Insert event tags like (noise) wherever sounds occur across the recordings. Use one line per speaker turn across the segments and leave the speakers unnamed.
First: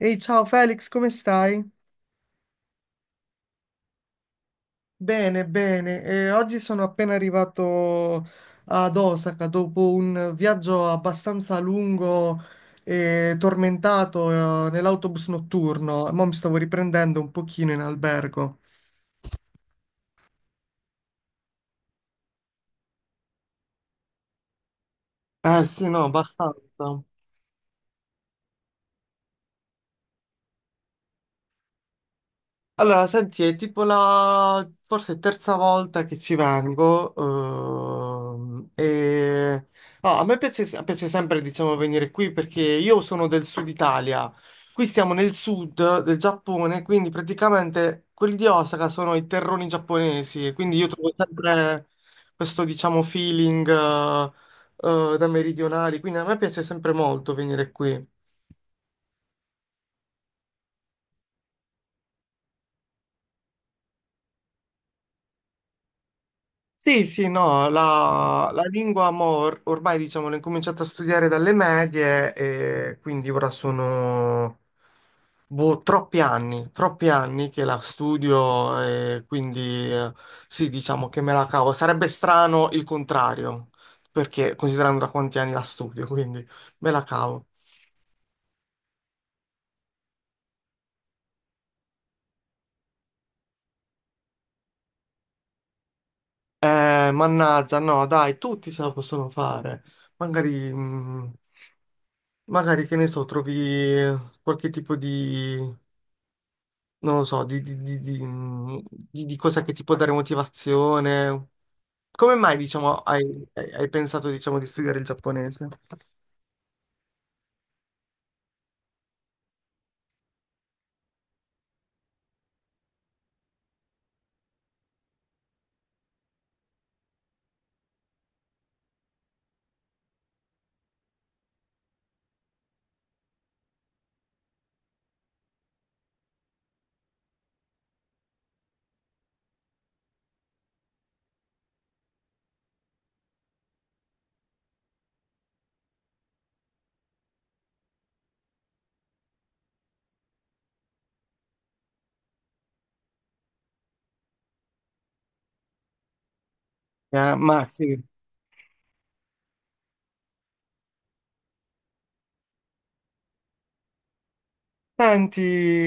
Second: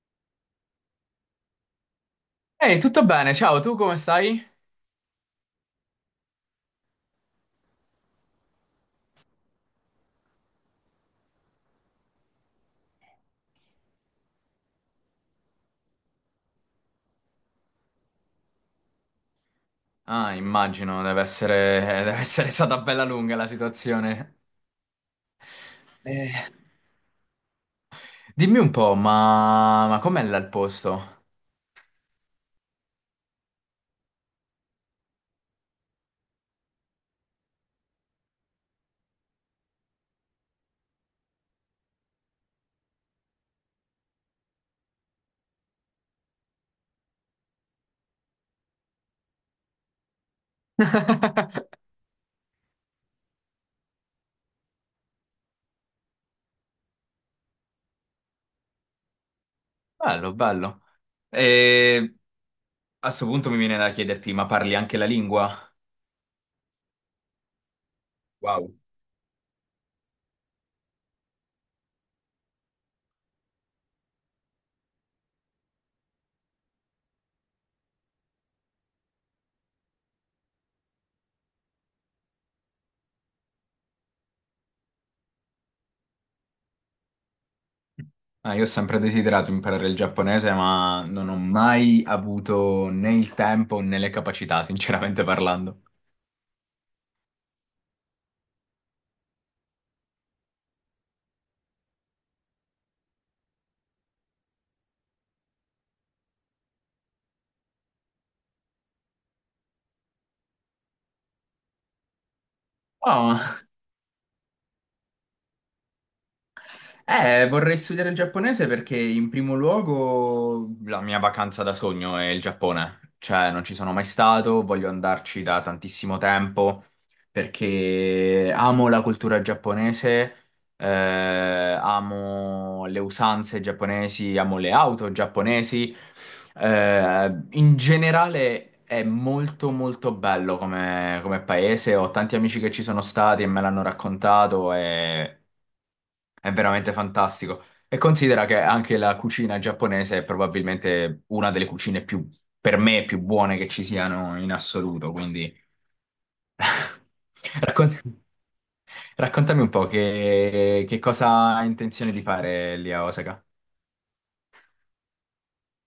Ehi, ciao Felix, come stai?
Ehi, tutto bene? Ciao, tu come stai?
Bene, bene. Oggi sono appena arrivato ad Osaka dopo un viaggio abbastanza lungo e tormentato, nell'autobus notturno. Mo' mi stavo riprendendo un pochino in albergo.
Ah, immagino, deve essere stata bella lunga la situazione.
Eh sì, no,
Eh,
abbastanza.
dimmi un po', ma com'è là il posto?
Allora, senti, è tipo la forse terza volta che ci vengo. No, a me piace sempre, diciamo, venire qui perché io sono del sud Italia. Qui stiamo nel sud del Giappone, quindi praticamente quelli di Osaka sono i terroni giapponesi. E quindi io trovo
(laughs)
sempre questo, diciamo, feeling da meridionali. Quindi a me piace sempre molto venire qui.
Bello, bello. E a sto punto mi viene da chiederti, ma parli anche la lingua?
Sì, sì, no, la
Wow.
lingua mo, ormai diciamo l'ho incominciata a studiare dalle medie e quindi ora sono boh, troppi anni che la studio e quindi eh, sì, diciamo che me la cavo. Sarebbe strano il contrario, perché considerando da quanti anni la studio, (laughs) quindi me la cavo.
Ah, io ho sempre desiderato imparare il giapponese, ma non ho mai avuto né il tempo né le capacità, sinceramente parlando.
Mannaggia, no, dai, tutti ce la possono fare. Magari, mm, Magari che ne so, trovi qualche tipo di non lo so, di cosa che ti può dare motivazione. Come mai, diciamo,
Oh.
hai pensato, diciamo, di studiare il giapponese?
Vorrei studiare il giapponese perché in primo luogo la mia vacanza da sogno è il Giappone. Cioè, non ci sono mai stato, voglio andarci da tantissimo tempo perché amo la cultura giapponese, amo le usanze giapponesi, amo le auto giapponesi. In generale è molto molto bello come, come paese. Ho tanti amici che ci sono stati e me l'hanno raccontato e è veramente fantastico. E considera che anche la cucina giapponese è probabilmente una delle cucine più, per me, più buone che ci siano in assoluto. Quindi
Ah,
(laughs)
ma sì.
raccon- raccontami un po' che cosa hai intenzione di fare lì a Osaka.
Senti,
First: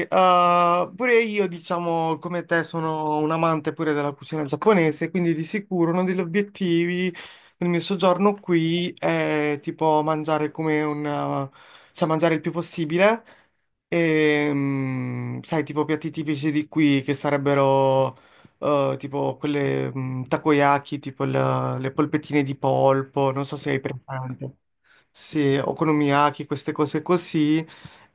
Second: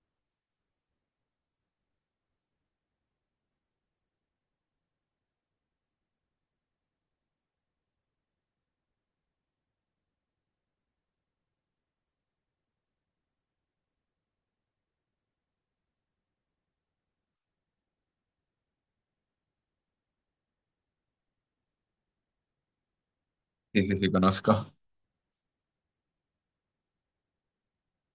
pure io, diciamo, come te, sono un amante pure della cucina giapponese, quindi di sicuro uno degli obiettivi del mio soggiorno qui è tipo mangiare come cioè mangiare il più possibile. E, sai, tipo piatti tipici di qui che sarebbero tipo quelle takoyaki, tipo le polpettine di polpo, non so se hai
Sì, sì, sì,
presente.
conosco.
Sì, okonomiyaki, queste cose così.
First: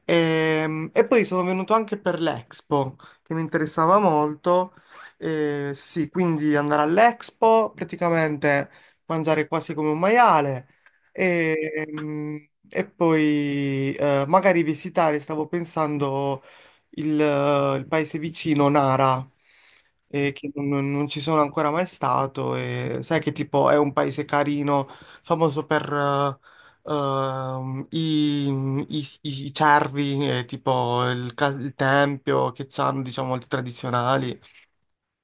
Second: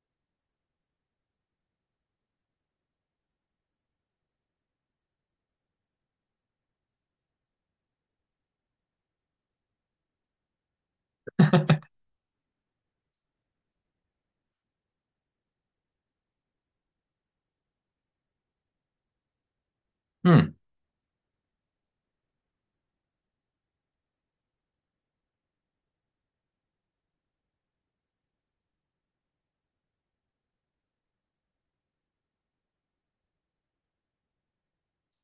E, poi sono venuto anche per l'Expo, che mi interessava molto. Sì, quindi andare all'Expo, praticamente mangiare quasi come un maiale e, e poi magari visitare, stavo pensando il paese vicino, Nara, Mm. che
Mm,
non ci sono ancora mai stato. E sai che tipo è un paese carino, famoso per i cervi, tipo il tempio che hanno, diciamo, molti tradizionali.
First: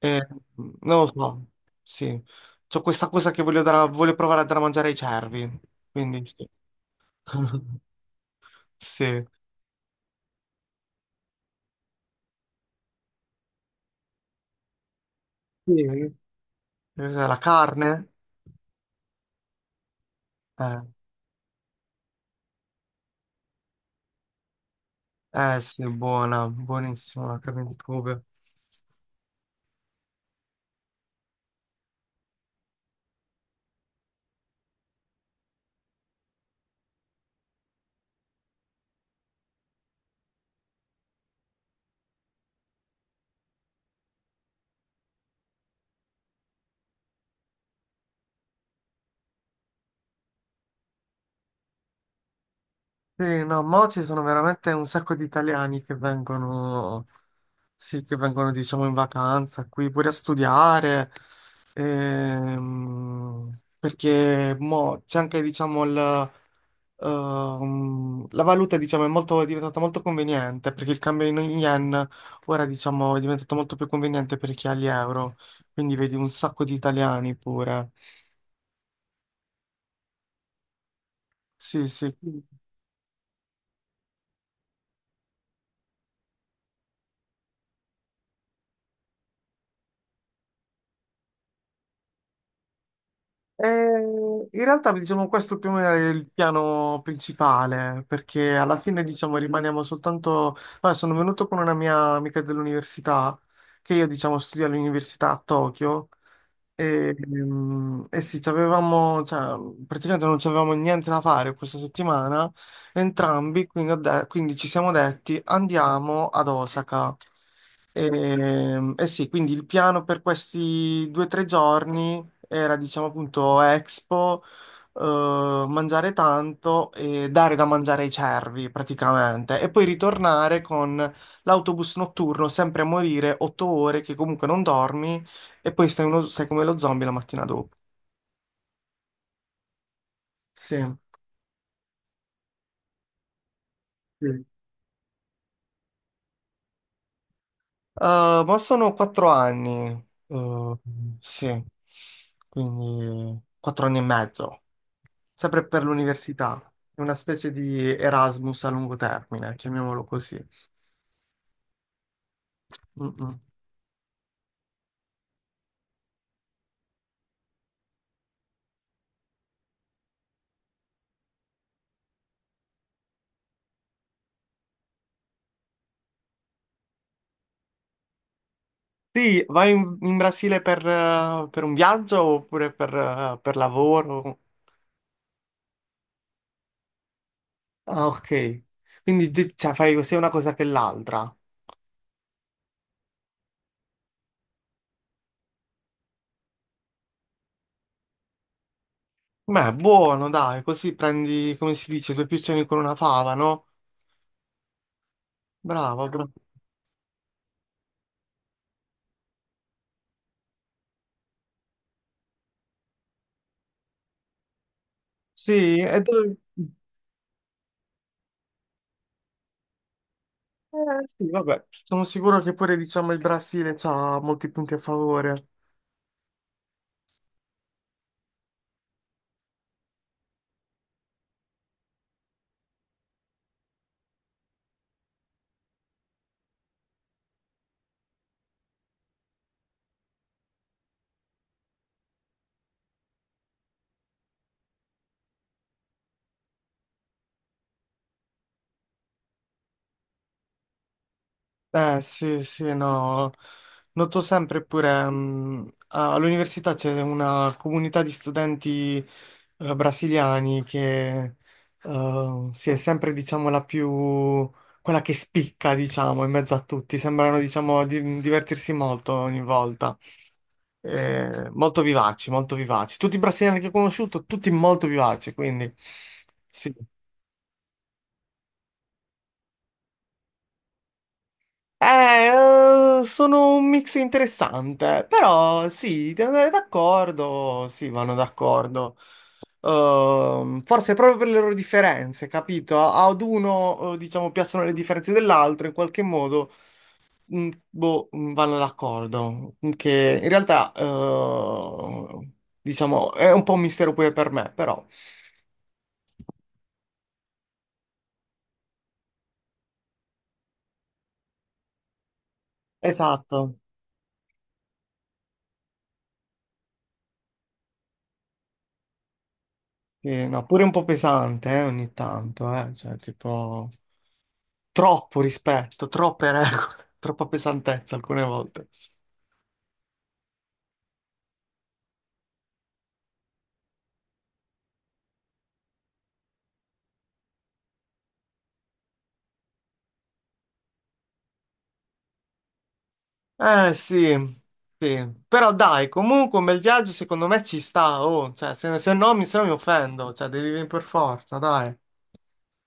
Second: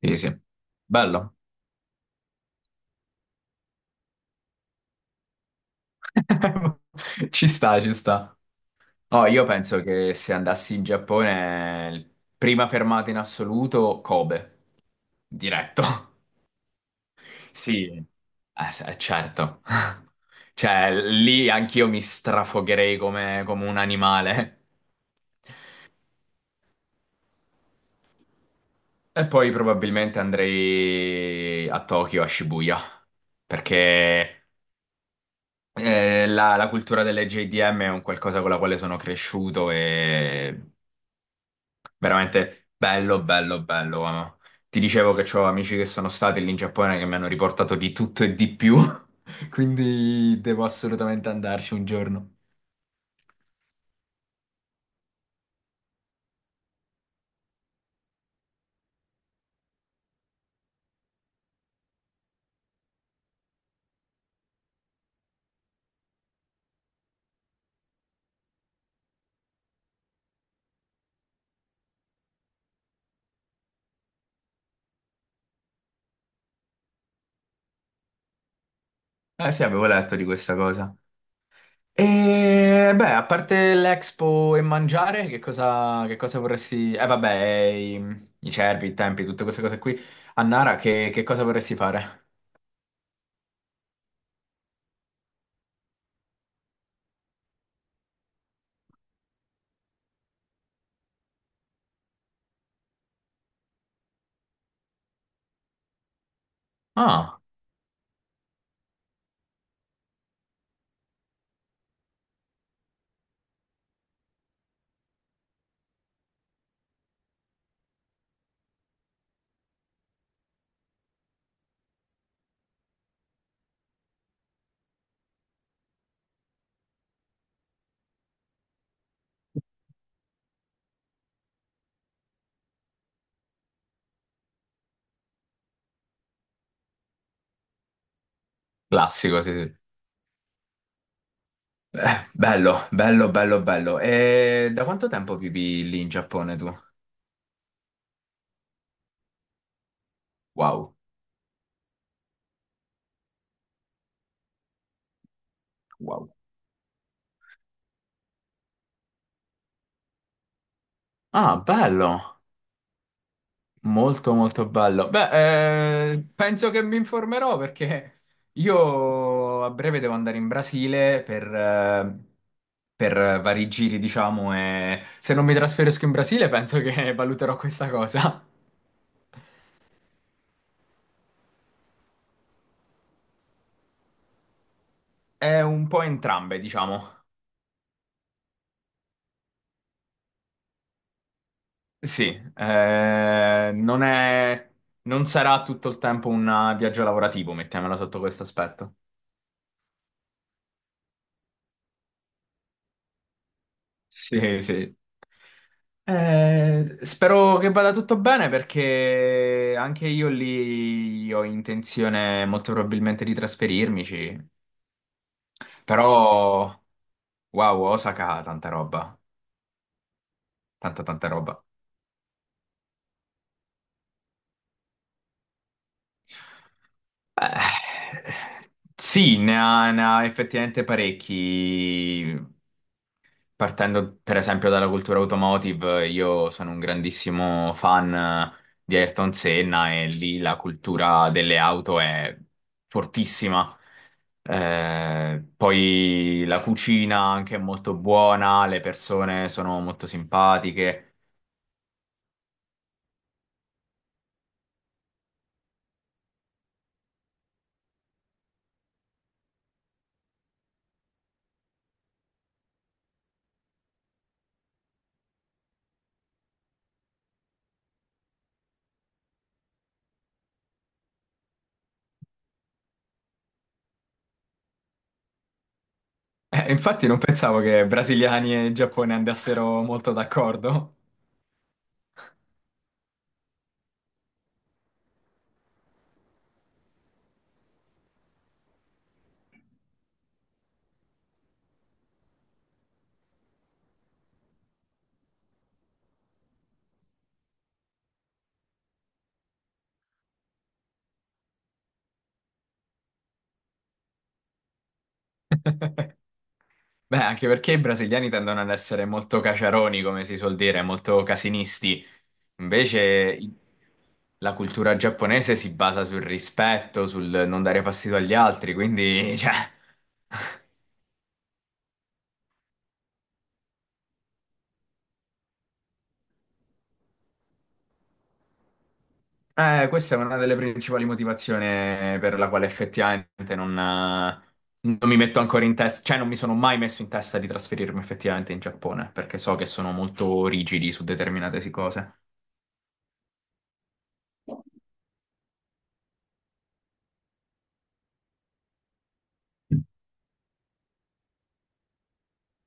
sì, sì.
non lo
Bello.
so, sì. C'ho questa cosa che voglio provare a dare a mangiare ai cervi, quindi sì.
(laughs) Ci sta,
(laughs)
ci sta.
Sì.
Oh, io penso che se andassi in Giappone, prima fermata in assoluto, Kobe, diretto.
Sì. Cos'è, la
Sì,
carne?
certo. (laughs)
Eh.
Cioè, lì anch'io mi strafogherei come, come un animale.
Eh sì, buona, buonissima la carne di Kobe.
E poi probabilmente andrei a Tokyo, a Shibuya, perché la cultura delle JDM è un qualcosa con la quale sono cresciuto e veramente bello, bello, bello. Ti dicevo che ho amici che sono stati lì in Giappone che mi hanno riportato di tutto e di più, (laughs) quindi devo assolutamente andarci un giorno.
Sì, no, mo ci sono veramente un sacco di italiani che vengono, sì, che vengono, diciamo, in vacanza qui pure a studiare, perché mo c'è anche, diciamo, la valuta, diciamo, è diventata molto conveniente, perché il cambio in yen ora, diciamo, è diventato molto più conveniente per chi ha gli euro, quindi vedi un sacco di italiani pure.
Eh sì, avevo letto di questa cosa.
Sì, sì.
E beh, a parte l'Expo e mangiare, che cosa vorresti... Eh vabbè, i cervi, i tempi, tutte queste cose qui. A Nara, che cosa vorresti fare?
Eh, In realtà, diciamo, questo più o meno è il piano principale, perché alla fine, diciamo, rimaniamo soltanto. Vabbè, sono venuto con una mia amica dell'università, che io, diciamo, studio all'università a Tokyo,
Ah,
e sì, ci avevamo, cioè, praticamente non avevamo niente da fare questa settimana, entrambi, quindi, quindi ci siamo detti, andiamo ad Osaka. E, eh sì, quindi il piano per questi 2 o 3 giorni era, diciamo appunto, Expo, eh, mangiare tanto e dare da mangiare ai cervi praticamente, e poi ritornare con l'autobus notturno, sempre a morire, 8 ore che comunque non dormi, e poi sei come lo zombie la mattina dopo.
classico, sì, sì.
Sì.
Bello, bello, bello, bello.
Sì.
E da quanto tempo vivi lì in Giappone tu?
Ma sono 4 anni,
Wow,
sì, quindi 4 anni e mezzo, sempre per
wow.
l'università. È una specie di Erasmus a lungo termine, chiamiamolo così.
Ah, bello.
Mm-mm.
Molto molto bello. Beh, penso che mi informerò perché io a breve devo andare in Brasile per vari giri, diciamo, e se non mi trasferisco in Brasile penso che (laughs) valuterò questa cosa.
Sì, vai in Brasile per un viaggio oppure per lavoro?
È un po' entrambe, diciamo.
Ah, ok. Quindi cioè, fai sia una cosa che l'altra.
Sì, eh, non è, non sarà tutto il tempo un viaggio lavorativo, mettiamola sotto questo aspetto.
Beh, buono, dai, così prendi, come si dice, due piccioni con una fava, no?
Sì, sì.
Bravo, bravo.
Spero che vada tutto bene perché anche io lì ho intenzione molto probabilmente di trasferirmici,
Sì,
però wow, Osaka ha tanta roba, tanta tanta
sì, vabbè,
roba.
sono sicuro che pure, diciamo, il Brasile ha molti punti a favore.
Eh, sì, ne ha, ne ha effettivamente parecchi. Partendo per esempio dalla cultura automotive, io sono un grandissimo fan di Ayrton Senna e lì la cultura delle auto è fortissima. Poi la cucina anche è molto buona, le persone sono molto simpatiche.
Eh sì, sì, no, noto sempre pure all'università c'è una comunità di studenti brasiliani che sì, è sempre diciamo la più, quella che spicca diciamo in mezzo a tutti, sembrano diciamo divertirsi molto ogni volta. Molto vivaci, molto vivaci, tutti i brasiliani che ho conosciuto, tutti molto vivaci, quindi sì.
Infatti non pensavo che brasiliani e Giappone andassero molto d'accordo.
Sono un mix interessante, però sì, devo andare d'accordo, sì, vanno d'accordo. Forse proprio per le loro differenze, capito? Ad uno, diciamo, piacciono le differenze dell'altro, in qualche modo, boh, vanno d'accordo. Che in realtà, diciamo, è un po' un mistero pure per me, però.
Beh, anche perché i brasiliani tendono ad essere molto caciaroni, come si suol dire, molto casinisti. Invece i-
Esatto,
la cultura giapponese si basa sul rispetto, sul non dare fastidio agli altri, quindi, cioè...
sì, no, pure un
(laughs)
po' pesante, ogni tanto, cioè, tipo. Troppo rispetto, troppe regole, (laughs) troppa pesantezza alcune volte.
Questa è una delle principali motivazioni per la quale effettivamente non mi metto ancora in testa, cioè non mi sono mai messo in testa di trasferirmi effettivamente in Giappone, perché so che sono molto rigidi su determinate cose.
Eh sì, sì. Però dai, comunque un bel viaggio secondo me ci sta, oh, cioè, se no mi offendo, cioè devi venire per forza, dai.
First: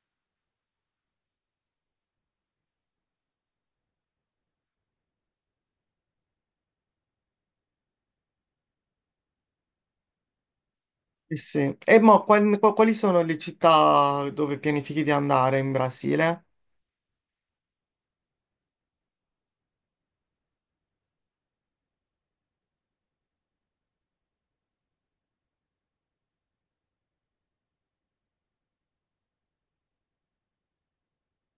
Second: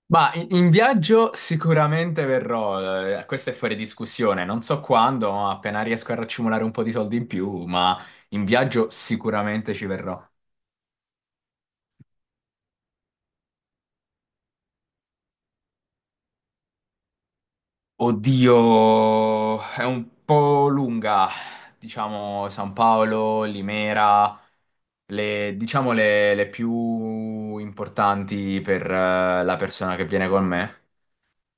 Ma in viaggio sicuramente verrò, questo è fuori discussione, non so quando, ma appena riesco a raccimolare un po' di soldi in più, ma in viaggio sicuramente ci verrò.
Sì, sì. E mo, quali sono le città dove pianifichi di andare in Brasile?
Oddio, è un po' lunga, diciamo San Paolo, Limera, le più importanti per la persona che viene con me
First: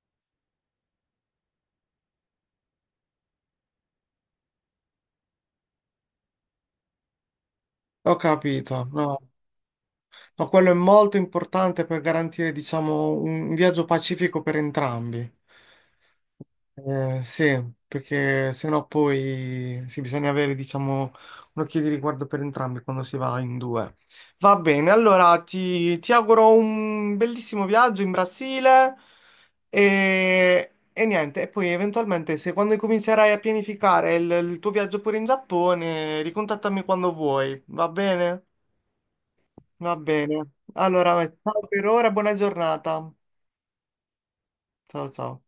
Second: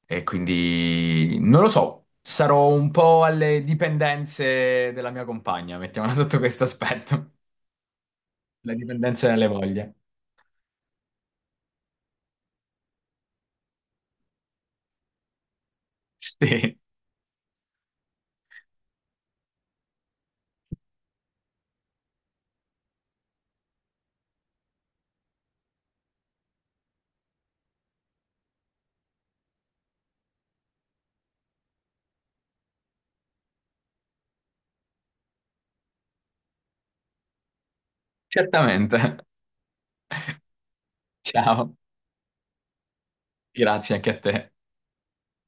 e quindi non lo so, sarò un po' alle dipendenze della mia compagna, mettiamola (laughs) sotto questo aspetto,
Ho
le
capito, no.
dipendenze delle voglie.
Ma quello è molto importante per garantire, diciamo, un viaggio pacifico per entrambi.
Sì,
Sì, perché sennò poi sì, bisogna avere, diciamo, un occhio di riguardo per entrambi quando si va in due. Va bene, allora ti auguro un bellissimo viaggio in Brasile e niente, e poi eventualmente se quando comincerai a pianificare il tuo viaggio pure in Giappone, ricontattami quando vuoi, va bene?
certamente.
Va bene. Allora, ciao
Ciao,
per ora, buona giornata.
grazie anche a te.
Ciao ciao.